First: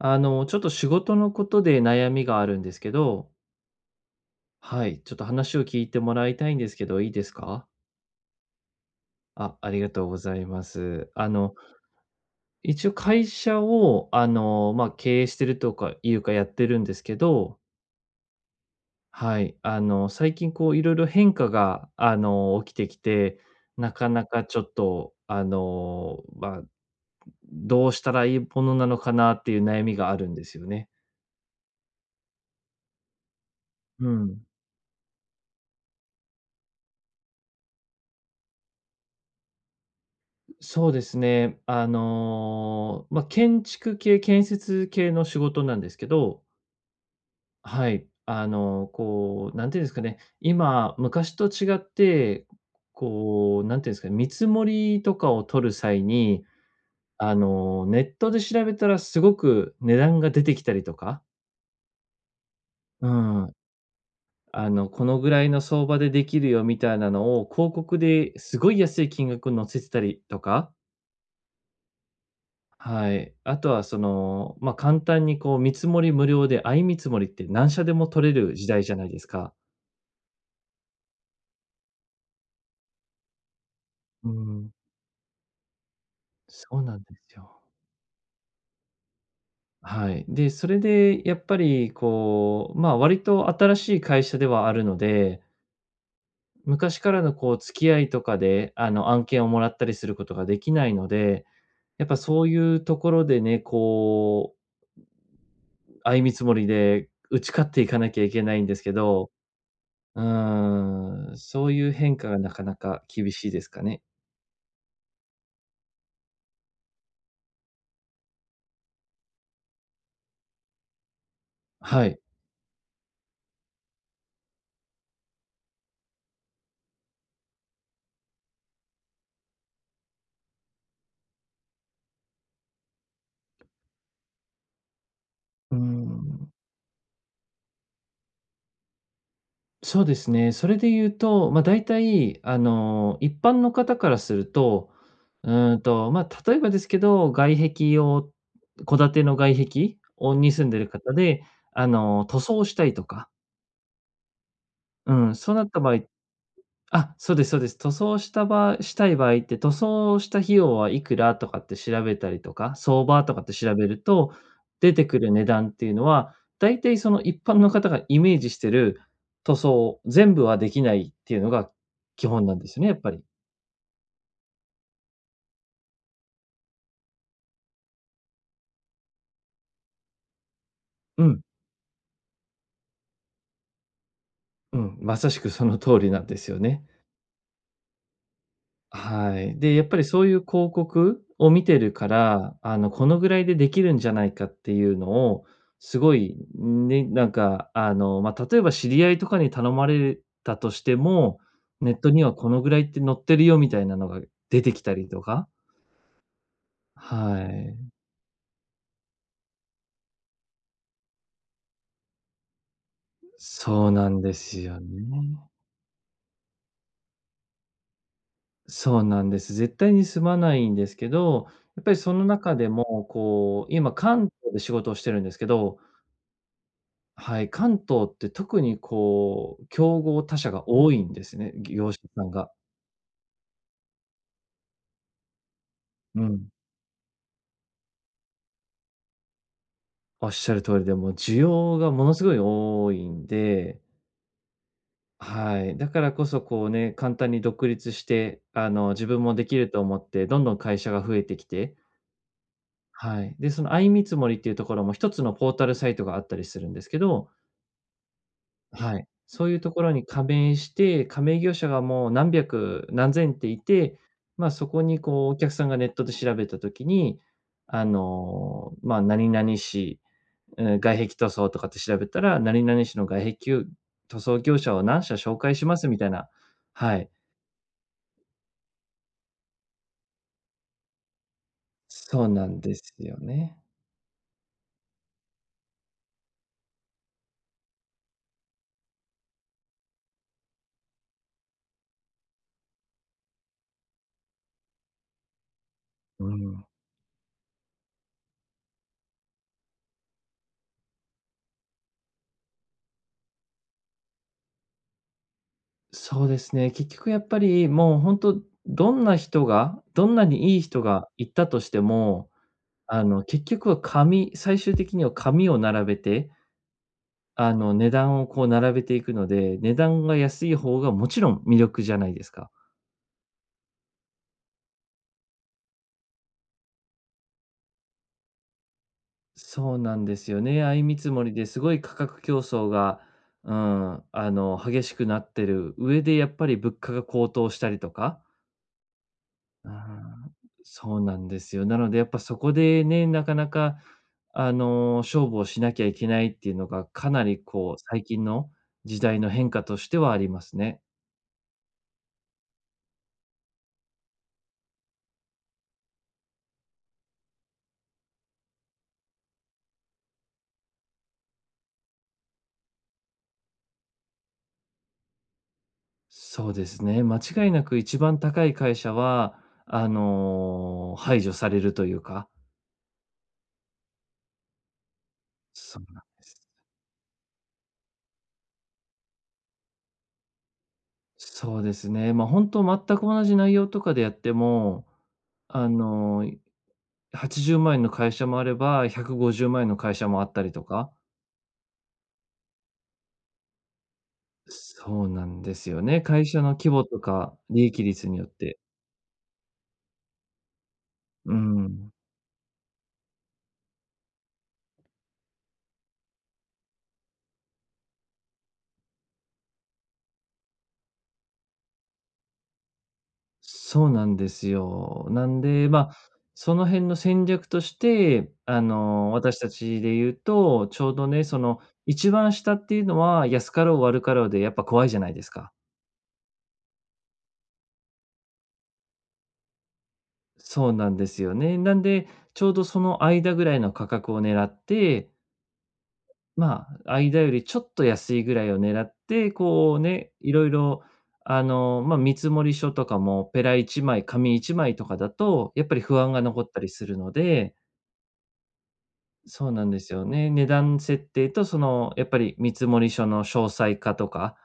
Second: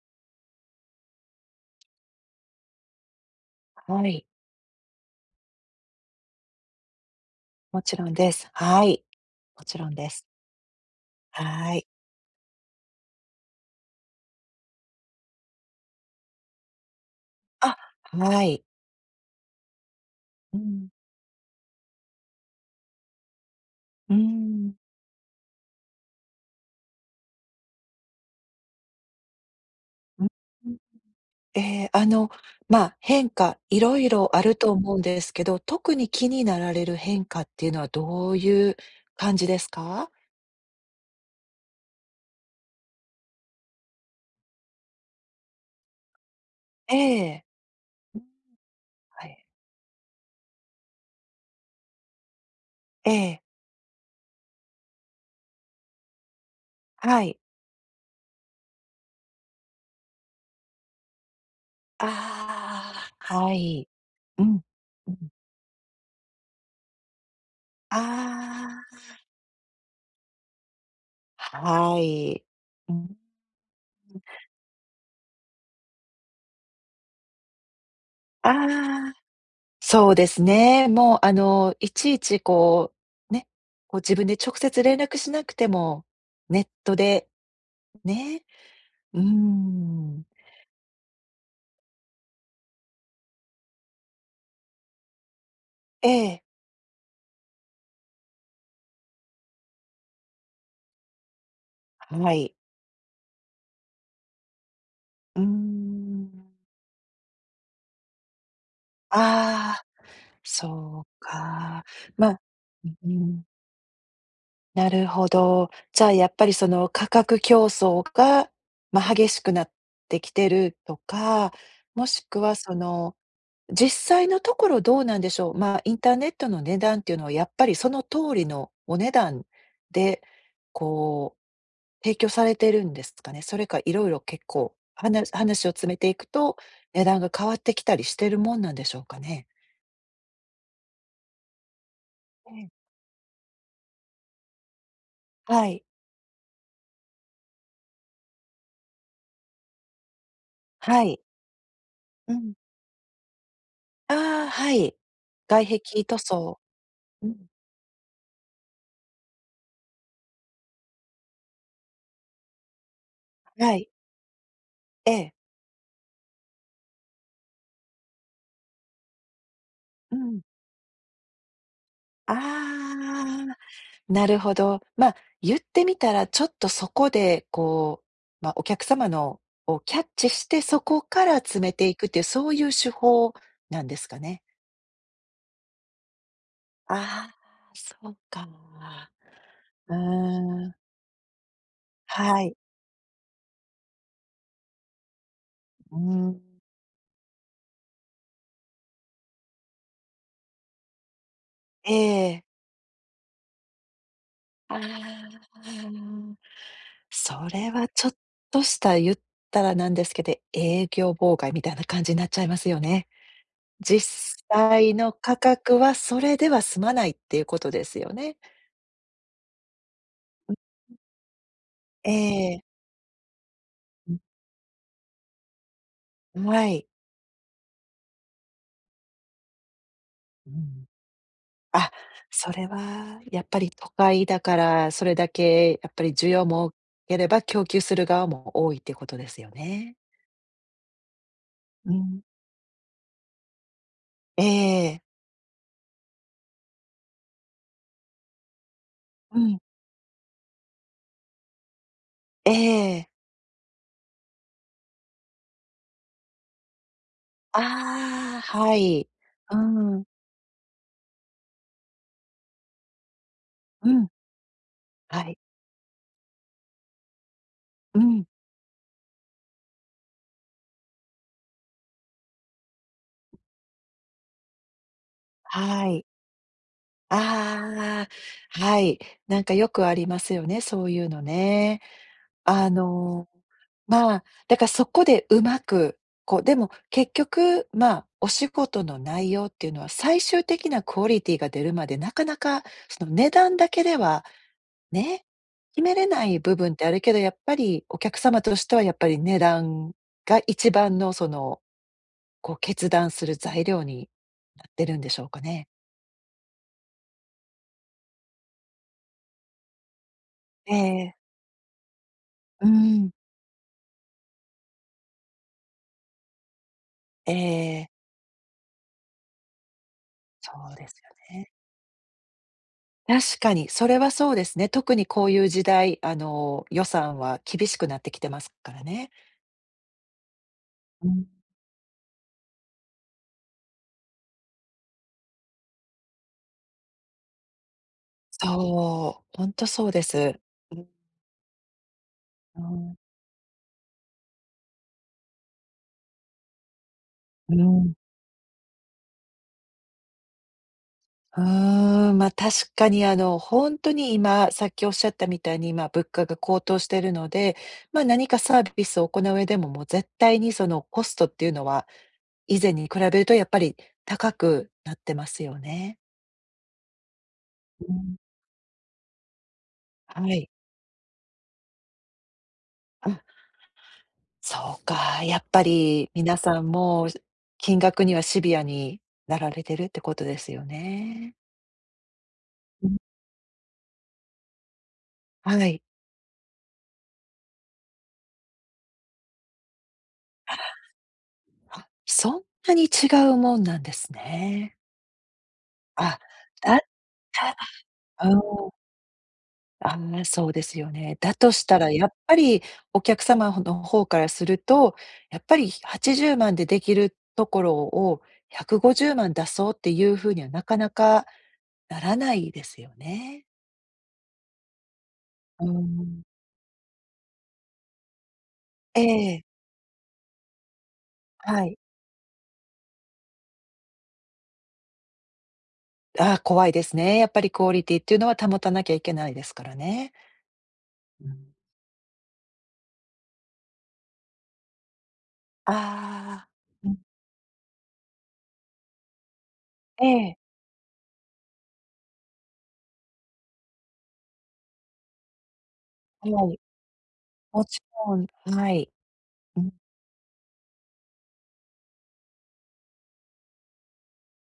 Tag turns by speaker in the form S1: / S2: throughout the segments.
S1: ちょっと仕事のことで悩みがあるんですけど、
S2: はい、
S1: はい、ちょっと話を聞いてもらいたいんですけど、いいですか？
S2: もちろんです。はい。
S1: あ、
S2: も
S1: あ
S2: ち
S1: り
S2: ろ
S1: が
S2: ん
S1: とう
S2: で
S1: ご
S2: す。
S1: ざいます。
S2: はい。
S1: 一応会社を、経営してるとかいうかやってるんですけど、
S2: あ、はい。
S1: はい、最近
S2: う
S1: こうい
S2: ん、
S1: ろいろ変化が、起きてきて、なか
S2: う
S1: なかちょっ
S2: ん、
S1: と、どうしたらいいものなのかなっていう悩みがあ
S2: うん、
S1: るんですよね。
S2: えーあの、まあ、変化、いろい
S1: う
S2: ろあ
S1: ん。
S2: ると思うんですけど、特に気になられる変化っていうのはどういう感じですか？
S1: そうですね。建築系、建設系の仕事なんですけど、
S2: ええ。
S1: はい。
S2: うん、はい。
S1: こう、なんていうんですかね、今、昔と違って、
S2: ええ、
S1: こう、なんていうんですかね、見積もりとかを取る際に、
S2: はい。
S1: ネットで調べたらすごく値段が出てきたりとか、
S2: あ
S1: う
S2: あ、は
S1: ん、
S2: い。うん、
S1: こ
S2: う
S1: の
S2: ん。
S1: ぐらいの相場でできるよみたいなのを、広告ですごい
S2: あ
S1: 安い金額載せてたりとか。
S2: あ、はい。う
S1: は
S2: ん。
S1: い。あとは簡単にこう見積もり無料で、相見積もりって何社でも取れる時代じゃない
S2: ああ。
S1: ですか。
S2: そうですね。もう、あの、いちいちこう、ね、こう自分
S1: う
S2: で直
S1: ん。
S2: 接連絡しなくても、ネッ
S1: そう
S2: ト
S1: なんで
S2: で、
S1: すよ。
S2: ね、うー
S1: は
S2: ん。
S1: い。で、それでやっぱりこう、割と新しい会社ではあるので、
S2: ええ、
S1: 昔からのこう付き合いとかで、案件をもらったりすることができないので、やっぱ
S2: は
S1: そう
S2: い。
S1: いうところでね、こう、
S2: うー
S1: 相見積
S2: ん。
S1: もりで打ち勝っていかなきゃいけないんですけど、
S2: ああ、
S1: う
S2: そう
S1: ーん、そう
S2: か。
S1: いう変化
S2: ま、
S1: が
S2: あ、
S1: なかなか
S2: う
S1: 厳
S2: ん、
S1: しいですかね。
S2: なるほど。じゃあ、やっぱりその価格競争が、まあ、激しくなってきてるとか、も
S1: はい。
S2: しくはその実際のところどうなんでしょう。まあ、インターネットの値段っていうのはやっぱりその通りのお値段で、こう、提供されてるんですかね。それかいろいろ結構、話を
S1: うー
S2: 詰めていく
S1: ん、
S2: と、値段が変わってきたりしてるもんなんでしょうかね？
S1: そうですね。それで言うと、大体、
S2: ええ。
S1: 一般の方からすると、
S2: はい、
S1: 例えばですけど、外壁を戸建ての外壁をに住んでる
S2: は
S1: 方
S2: い。
S1: で、
S2: う
S1: 塗
S2: ん。
S1: 装したいとか、
S2: ああ、はい。
S1: うん、そう
S2: 外
S1: なった場合
S2: 壁
S1: っ
S2: 塗装。
S1: あ、
S2: う
S1: そう
S2: ん、
S1: ですそうです。塗装したばしたい場合って、塗装した費用はいくらとかって調べたりとか、相場とかって調
S2: は
S1: べ
S2: い。
S1: ると、出て
S2: え
S1: くる
S2: え。
S1: 値段っていうのは、だいたいその一般の方がイメージしてる塗装、
S2: う
S1: 全
S2: ん。
S1: 部はできないっていうのが基本なんですよ
S2: あ
S1: ね、やっぱり。
S2: あ。なるほど。まあ、言ってみたら、ちょっとそこで、こう、まあ、お客様のをキャッチして、そこ
S1: う
S2: から
S1: ん、
S2: 詰めていくっていう、そういう手法なんですかね？
S1: うん、まさしくその通りなんですよね。
S2: ああ、そうか。
S1: はい。で、やっ
S2: うー
S1: ぱりそういう広
S2: ん、
S1: 告を見てるか
S2: はい。
S1: ら、このぐらいでできるんじゃないかっていうのを、
S2: う
S1: すごい、
S2: ん。
S1: ね、なんか、例えば知り合いとかに頼まれたとしても、
S2: え
S1: ネットには
S2: え。
S1: このぐらいって載ってるよみたいなのが出て
S2: あ
S1: きたりとか。
S2: あ。そ
S1: は
S2: れは
S1: い。
S2: ちょっとした、言ったらなんですけど、営業妨害みたいな感じになっちゃいますよね。
S1: そうなんで
S2: 実
S1: すよ
S2: 際の価
S1: ね。
S2: 格はそれでは済まないっていうことですよね。
S1: そうなんです。絶対に済まないんですけど、やっぱり
S2: え
S1: その中
S2: え。
S1: でも、こう、今
S2: う
S1: 関東で仕事をしてるんですけど、
S2: ん、はい。
S1: はい、関東って特にこう、競合他
S2: う
S1: 社が
S2: ん。
S1: 多いんですね、
S2: あ、
S1: 業者さんが。
S2: それはやっぱり都会だから、それだけやっぱり
S1: う
S2: 需要
S1: ん。
S2: も多ければ、供給する側も多いってことですよね。
S1: おっしゃる通りで、もう需要が
S2: う
S1: もの
S2: ん。
S1: すごい多いんで、
S2: ええ。
S1: はい。だからこそこうね、簡単に独立して、自分も
S2: う
S1: でき
S2: ん。
S1: ると思って、どんどん会社が増えてきて、
S2: ええ。
S1: はい。で、その相見積もりっていうところも一つのポータルサイトがあったりするんですけど、
S2: ああ、は
S1: は
S2: い。
S1: い。そう
S2: う
S1: いうところ
S2: ん。
S1: に加盟して、加盟業者がもう何百、何千ってい
S2: う
S1: て、
S2: ん。
S1: そこに
S2: は
S1: こうお
S2: い。
S1: 客さんがネットで調べた時に、
S2: うん。
S1: 何々市、うん、外壁塗装とかって調べたら、何々市の外壁塗装業者を何社紹介しま
S2: は
S1: すみ
S2: い。
S1: たいな。はい、
S2: ああ、はい。なんかよくありますよね、そういうのね。
S1: そうなん
S2: あ
S1: ですよ
S2: の、
S1: ね。
S2: まあ、だからそこでうまく、こう、でも結局、まあ、お仕事の内容っていうのは最終的なクオリティが出るまで、なかなかその値段だけではね、決めれな
S1: う
S2: い部
S1: ん。
S2: 分ってあるけど、やっぱりお客様としてはやっぱり値段が一番のその、こう決断する材料になってるんでしょうかね。
S1: そうですね、結局やっぱりもう本当、どんな人が、どんなにいい
S2: え
S1: 人が
S2: え、
S1: 行ったとしても、
S2: うん、
S1: 結局は紙最終的には紙を並べて、
S2: え
S1: 値
S2: え、
S1: 段をこう並べていくので、値段が安
S2: そ
S1: い
S2: う
S1: 方
S2: で
S1: が
S2: す
S1: もちろん
S2: よね。
S1: 魅力じゃないですか。
S2: 確かに、それはそうですね。特にこういう時代、あの、予算は厳しくなってきてますからね。
S1: そうなんですよね。相見
S2: う
S1: 積も
S2: ん。
S1: りですごい価格競争が、うん、激しくなってる上で、やっぱり物価が高騰したりとか。
S2: そう、本当
S1: う
S2: そうで
S1: ん、
S2: す。うん。
S1: そうなんですよ。なのでやっぱそこ
S2: う
S1: で
S2: ん。
S1: ね、なかなか、勝負をしなきゃいけないっていうのが、かなりこう、最近の時代の変化としてはありますね。
S2: うーん、ま、確かにあの、本当に今、さっきおっしゃったみたいに、今物価が高騰しているので、ま、何かサービスを行う上でも、もう絶対にそのコストっていうのは、以前に比べるとやっぱり高くなってますよね。
S1: そうですね。間違いなく
S2: う
S1: 一
S2: ん。
S1: 番高い会社は、
S2: はい。
S1: 排除されるというか。
S2: そうか、やっぱ
S1: そうなん
S2: り
S1: で
S2: 皆
S1: す。
S2: さんもう、金額にはシビアになられてるってことですよね。
S1: そうですね。本当
S2: うん。
S1: 全く同じ内容とかでやっても、
S2: は
S1: あ
S2: い。
S1: の、80万円の会社もあれば、150万円の会社もあったりとか。
S2: あ、そんなに違うもんなんですね。
S1: そうなんですよね。
S2: あ、
S1: 会社の規
S2: だっ
S1: 模とか
S2: た
S1: 利益率によ
S2: ら
S1: っ
S2: うん、
S1: て。
S2: あそうですよね。
S1: う
S2: だとしたら
S1: ん。
S2: やっぱりお客様の方からすると、やっぱり80万でできるところを150万出そうっていう風にはなかなかならないですよね。
S1: そうなんですよ。なん
S2: う
S1: で、
S2: ん。
S1: その辺の戦略として、
S2: え
S1: 私
S2: え、
S1: たちで言うと、ちょうどね、その、
S2: はい。
S1: 一番下っていうのは、安かろう悪かろうでやっぱ怖いじゃないですか。
S2: ああ、怖いですね。やっぱりクオリティっていうのは保たなきゃいけないですからね。
S1: そうなんです
S2: う
S1: よ
S2: ん。
S1: ね。なんで、ちょうどその間ぐらいの価格を狙って、
S2: ああ。うん。
S1: 間よりちょっと安いぐらいを狙って、こう
S2: え
S1: ね、い
S2: え、
S1: ろいろ、見積書とかもペラ1枚、紙1枚とかだと、やっぱり不安が
S2: は
S1: 残っ
S2: い。
S1: たりするので、
S2: もちろん、はい。
S1: そう
S2: う
S1: なん
S2: ん。
S1: ですよね。値段設定とやっぱり見積書の詳細化とか、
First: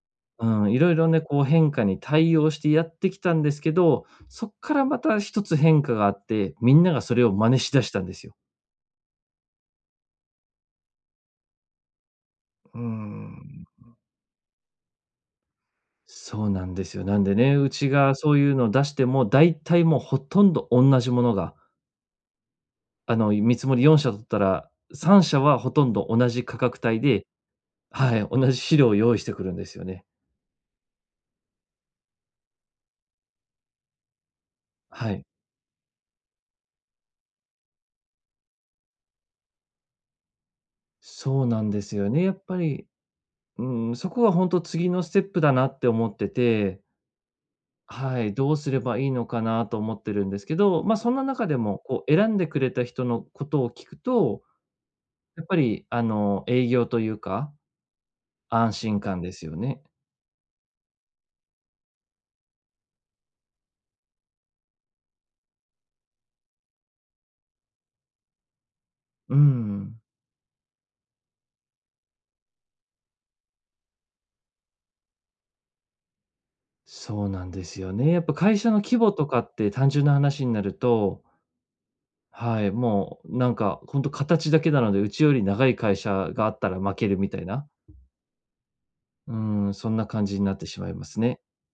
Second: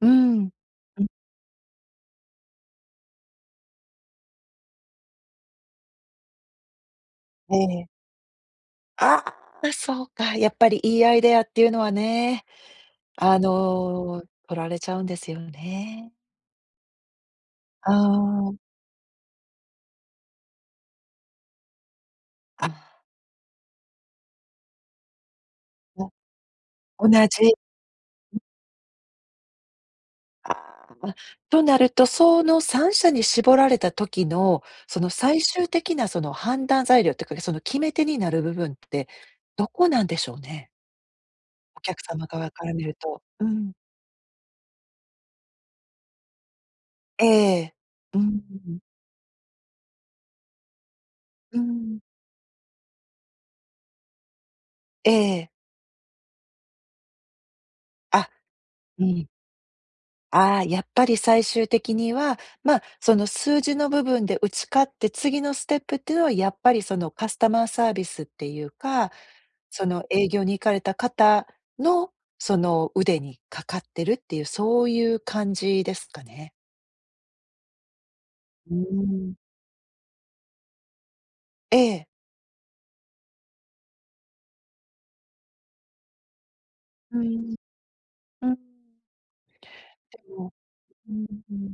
S2: うん。
S1: うん、いろい
S2: うん、
S1: ろね、こう変化に対応してやってきたんですけど、そっからまた一つ変化があって、みんながそれを真
S2: え
S1: 似しだし
S2: え。
S1: たんですよ。
S2: ああ、そうか。やっぱりいいアイデアっていうのはね、
S1: うー
S2: あ
S1: ん。
S2: の、取られちゃうんですよね。
S1: そうなんですよ。なんでね、うち
S2: あ
S1: がそういうのを
S2: あ、
S1: 出しても、大体もうほとんど同じものが、見積もり4社取ったら、3社はほとんど
S2: あ、
S1: 同じ価格帯
S2: お同
S1: で、
S2: じ。
S1: はい、同じ資料を用意してくるんですよね。
S2: ああ、となると、その3者に絞られた時の、その
S1: はい。
S2: 最終的なその判断材料っていうか、その決め手になる部分って、どこなんでしょうね？
S1: そうなん
S2: お
S1: です
S2: 客
S1: よね。
S2: 様
S1: やっ
S2: 側
S1: ぱ
S2: から見
S1: り、
S2: ると。うん。
S1: うん、そこは本当次のステップだなって思ってて、
S2: ええ。う
S1: はい、どうすれ
S2: ん、
S1: ばいいのかなと思ってるんですけど、そんな中で
S2: う
S1: も、
S2: ん。
S1: こう選んでくれた人のことを聞くと、
S2: え
S1: やっ
S2: え。
S1: ぱり営業というか、
S2: あ、
S1: 安心
S2: う
S1: 感
S2: ん。
S1: ですよね。
S2: ああ、やっぱり最終的には、まあ、その数字の部分で打ち勝って、次のステップっていうのはやっぱりそのカスタマーサービスっていうか
S1: う
S2: そ
S1: ん、
S2: の営業に行かれた方の、その腕にかかってるっていう、そういう感じですかね。
S1: そうなんですよね。やっぱ会社
S2: うー
S1: の規模と
S2: ん。
S1: かって単純な話になると、
S2: ええ。
S1: はい、もうなんか本当形だけなので、うちより長い会社があったら負け
S2: う
S1: るみたい
S2: ん、
S1: な、
S2: うん。
S1: うん、そんな
S2: で
S1: 感じに
S2: も
S1: なってしまいま
S2: う
S1: す
S2: ん、
S1: ね。
S2: うん。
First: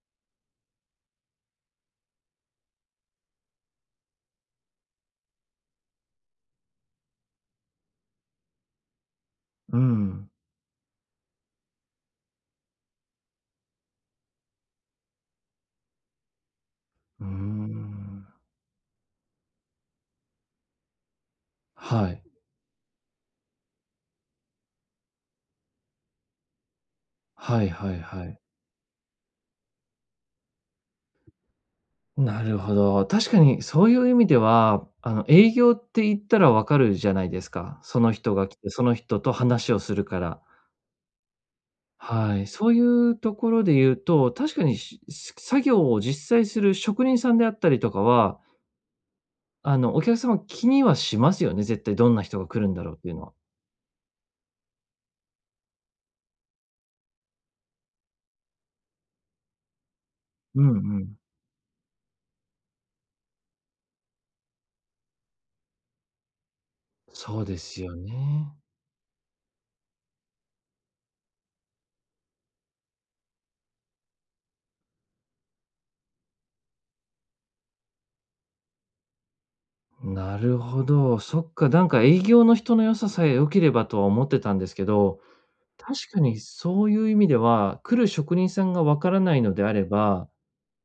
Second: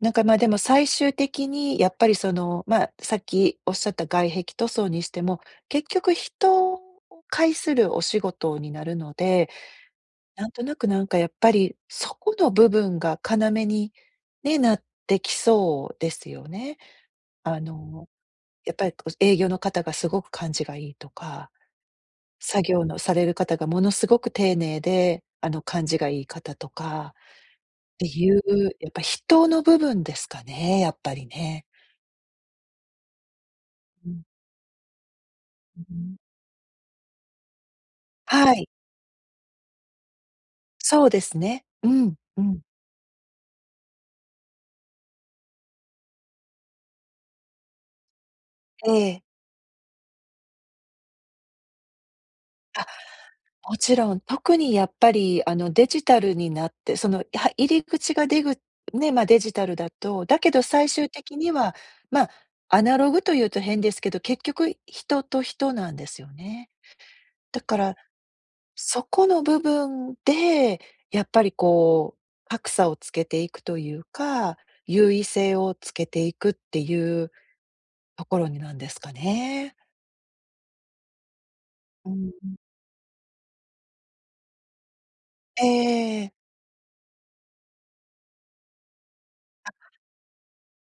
S2: なんか、ま、でも最終的にやっぱりその、ま、さっきおっしゃった外壁塗装にしても、結局人を介するお仕事になるので、
S1: うん、
S2: なんとなくなんかやっぱり、そこの部分が要にね、なってきそうですよね。
S1: うー
S2: あの
S1: ん。
S2: やっぱりこう営業の方がすごく感じがいいとか、
S1: はい。
S2: 作業のされる方がものすごく丁寧で、あの、感じがいい方とか
S1: はいは
S2: っ
S1: い
S2: て
S1: は
S2: い
S1: い。
S2: う、やっぱ人の部分ですかね、やっぱりね。
S1: なるほど。確かにそうい
S2: う
S1: う意
S2: ん、
S1: 味では、営業っ
S2: う
S1: て
S2: ん。
S1: 言ったらわかるじゃないですか。その人が
S2: は
S1: 来
S2: い、
S1: て、その人と話をするから。
S2: そうですね。うん、
S1: は
S2: う
S1: い。
S2: ん。
S1: そういうところで言うと、確かに作業を実際する職人さんであったりとかは、
S2: ええ、
S1: お客様気にはしますよね、絶対どんな人が来るんだろうっていうのは。
S2: もちろん、特にやっぱりあの、デジタルになって、その、は入り口がでぐね、ま、デジタルだと、だけど
S1: うん
S2: 最
S1: う
S2: 終
S1: ん。
S2: 的には、ま、アナログというと変ですけど、結局人と人なんですよね。
S1: そうで
S2: だか
S1: す
S2: ら、
S1: よね。
S2: そこの部分で、やっぱりこう、格差をつけていくというか、優位性をつけていくっていうところになんですかね。
S1: なるほど。そっか、なんか
S2: う
S1: 営業
S2: ん。
S1: の人の良ささえ良ければとは思ってたんですけど、
S2: え
S1: 確か
S2: え、
S1: にそういう意味では、来る職人さんがわからないのであれば、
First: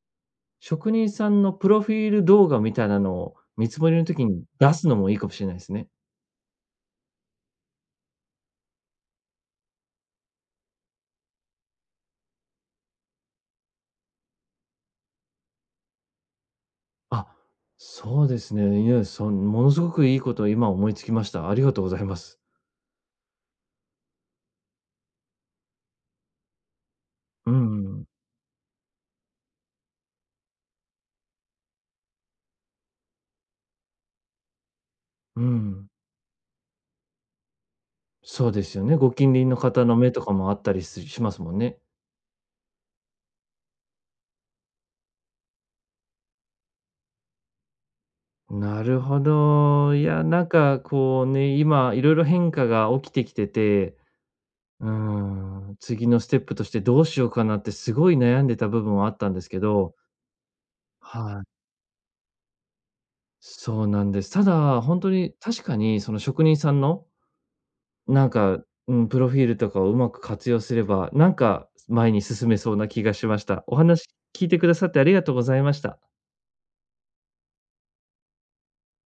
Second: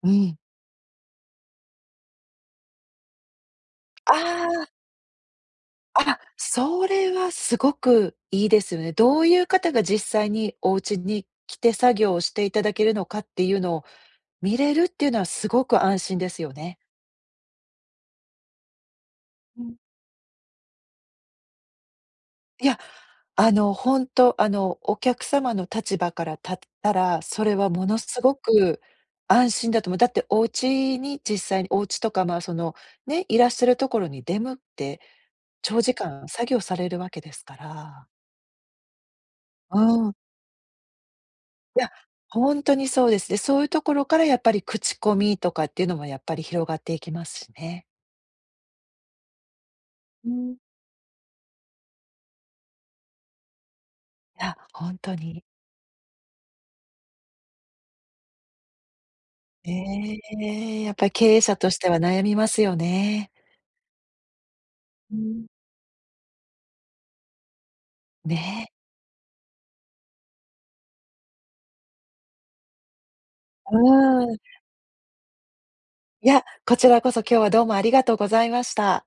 S2: うん。
S1: 職人さんのプロフィール動画みたいなのを見積もりの時に
S2: あ
S1: 出すのもいいかもしれないですね。
S2: あ、あ、それはすごくいいですよね。どういう方が実際にお家に来て作業をしていただけるのかっていうのを見れるっていうのはすごく安心ですよね。
S1: あ、そうですね。いや、
S2: う
S1: もの
S2: ん
S1: すごくいいことを今思いつきました。ありがとうございます。
S2: いや、あの、本当あの、お客様の立場から立ったら、そ
S1: う
S2: れはも
S1: ん
S2: の
S1: うん。
S2: すごく安心だと思う。だってお家に実際にお家とか、まあ、その、ね、いらっしゃるところに出向って、
S1: う
S2: 長
S1: ん。
S2: 時間作業されるわけですから。
S1: そうですよね。ご近隣の方の
S2: う
S1: 目
S2: ん。
S1: とかもあったりすしますもんね。
S2: いや、本当にそうですね。そういうところからやっぱり口コミとかっていうのもやっぱり広がっていきますしね。
S1: なるほど。いや、
S2: う
S1: なん
S2: ん。
S1: かこうね、今いろいろ変化が起きてきてて、
S2: いや、
S1: うー
S2: 本当に。
S1: ん、次のステップとしてどうしようかなってすごい悩んでた部分はあったんですけど、
S2: ねえ、やっぱり経営
S1: はい。
S2: 者としては悩みますよね。
S1: そうなんです。ただ、本当
S2: う
S1: に
S2: ん。
S1: 確かにその職人さんの、なんか、
S2: ねえ。
S1: うん、プロフィールとかをうまく活用すれば、なんか前に進めそうな気がしました。
S2: う
S1: お話
S2: ーん。
S1: 聞いてくださってありがとうございました。
S2: いや、こちらこそ今日はどうもありがとうございました。